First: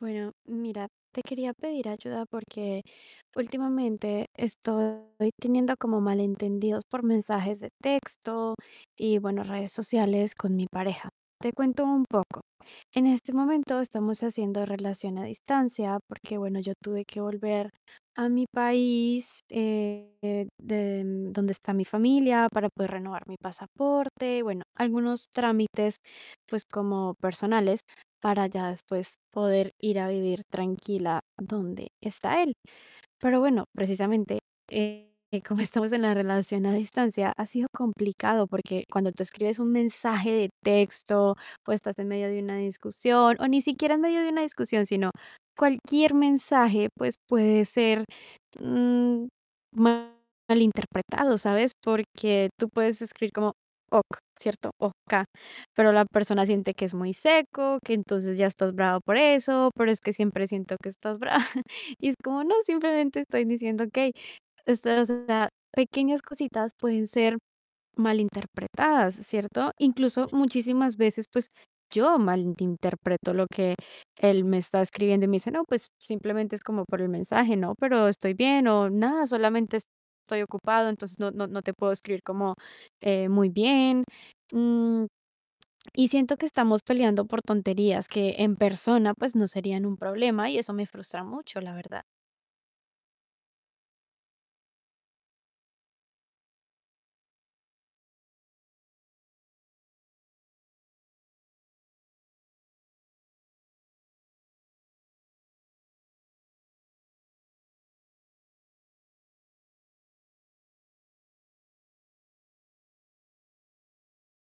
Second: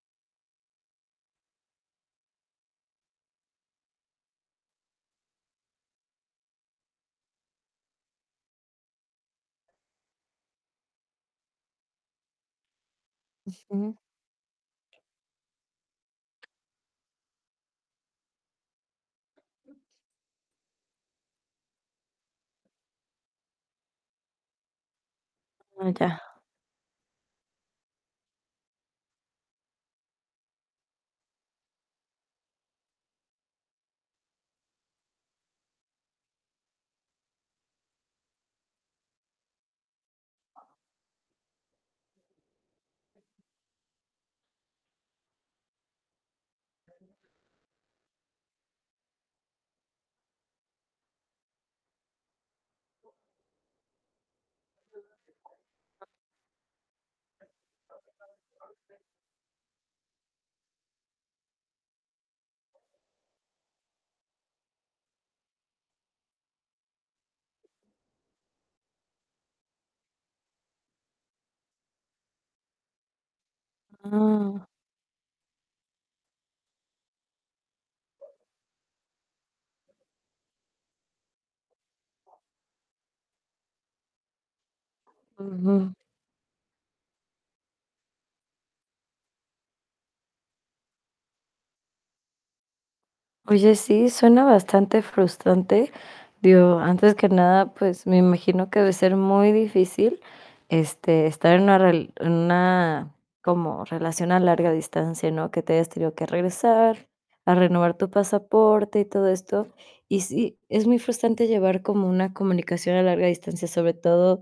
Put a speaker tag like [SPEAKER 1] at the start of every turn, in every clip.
[SPEAKER 1] Bueno, mira, te quería pedir ayuda porque últimamente estoy teniendo como malentendidos por mensajes de texto y bueno, redes sociales con mi pareja. Te cuento un poco. En este momento
[SPEAKER 2] Ujú.
[SPEAKER 1] estamos haciendo relación a distancia porque, bueno, yo tuve que volver a mi país, eh, de donde está mi familia para poder renovar mi pasaporte. Bueno, algunos
[SPEAKER 2] Ah
[SPEAKER 1] trámites,
[SPEAKER 2] ya.
[SPEAKER 1] pues, como personales, para ya después poder ir a vivir tranquila donde está él. Pero bueno, precisamente, eh, como estamos en la relación a distancia, ha sido complicado, porque cuando tú escribes un mensaje de texto, pues estás en medio de una discusión o ni siquiera en medio de una discusión, sino cualquier mensaje, pues, puede ser, mm, malinterpretado, ¿sabes? Porque tú puedes escribir como: "Ok", ¿cierto? O-K, pero la persona siente que es muy seco, que entonces ya estás brava por eso. Pero es que siempre siento que estás brava y es como: "No, simplemente estoy diciendo okey". Estas, o sea, pequeñas cositas pueden ser malinterpretadas, ¿cierto? Incluso muchísimas veces, pues yo malinterpreto lo que él me
[SPEAKER 2] Ah.
[SPEAKER 1] está escribiendo y me dice: "No, pues simplemente es como por el mensaje, ¿no?, pero estoy bien", o "Nada, solamente estoy ocupado, entonces no no no te puedo escribir como, eh, muy bien". Mm,
[SPEAKER 2] Ujú.
[SPEAKER 1] y siento que estamos peleando por tonterías que en persona, pues no serían un problema y eso me frustra mucho, la verdad.
[SPEAKER 2] Oye, sí, suena bastante frustrante. Digo, antes que nada, pues, me imagino que debe ser muy difícil, este, estar en una rel en una como relación a larga distancia, ¿no? Que te hayas tenido que regresar a renovar tu pasaporte y todo esto. Y sí, es muy frustrante llevar como una comunicación a larga distancia, sobre todo,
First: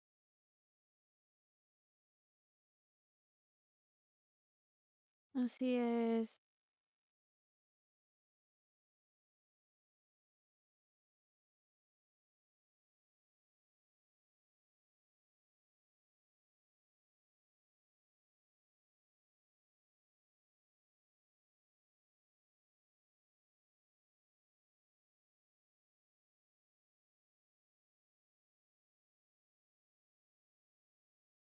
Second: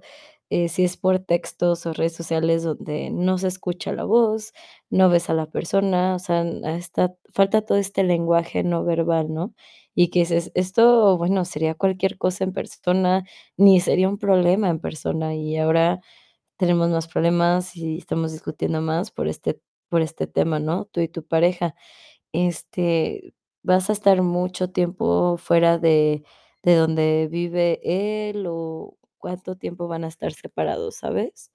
[SPEAKER 2] eh, si es por textos o redes sociales donde no se escucha la voz, no ves a la
[SPEAKER 1] Así
[SPEAKER 2] persona. O
[SPEAKER 1] es.
[SPEAKER 2] sea, a esta falta todo este lenguaje no verbal, ¿no? Y que dices: "Esto, bueno, sería cualquier cosa en persona, ni sería un problema en persona. Y ahora tenemos más problemas y estamos discutiendo más por este por este tema", ¿no? Tú y tu pareja. Este, ¿vas a estar mucho tiempo fuera de de donde vive él o cuánto tiempo van a estar separados, sabes?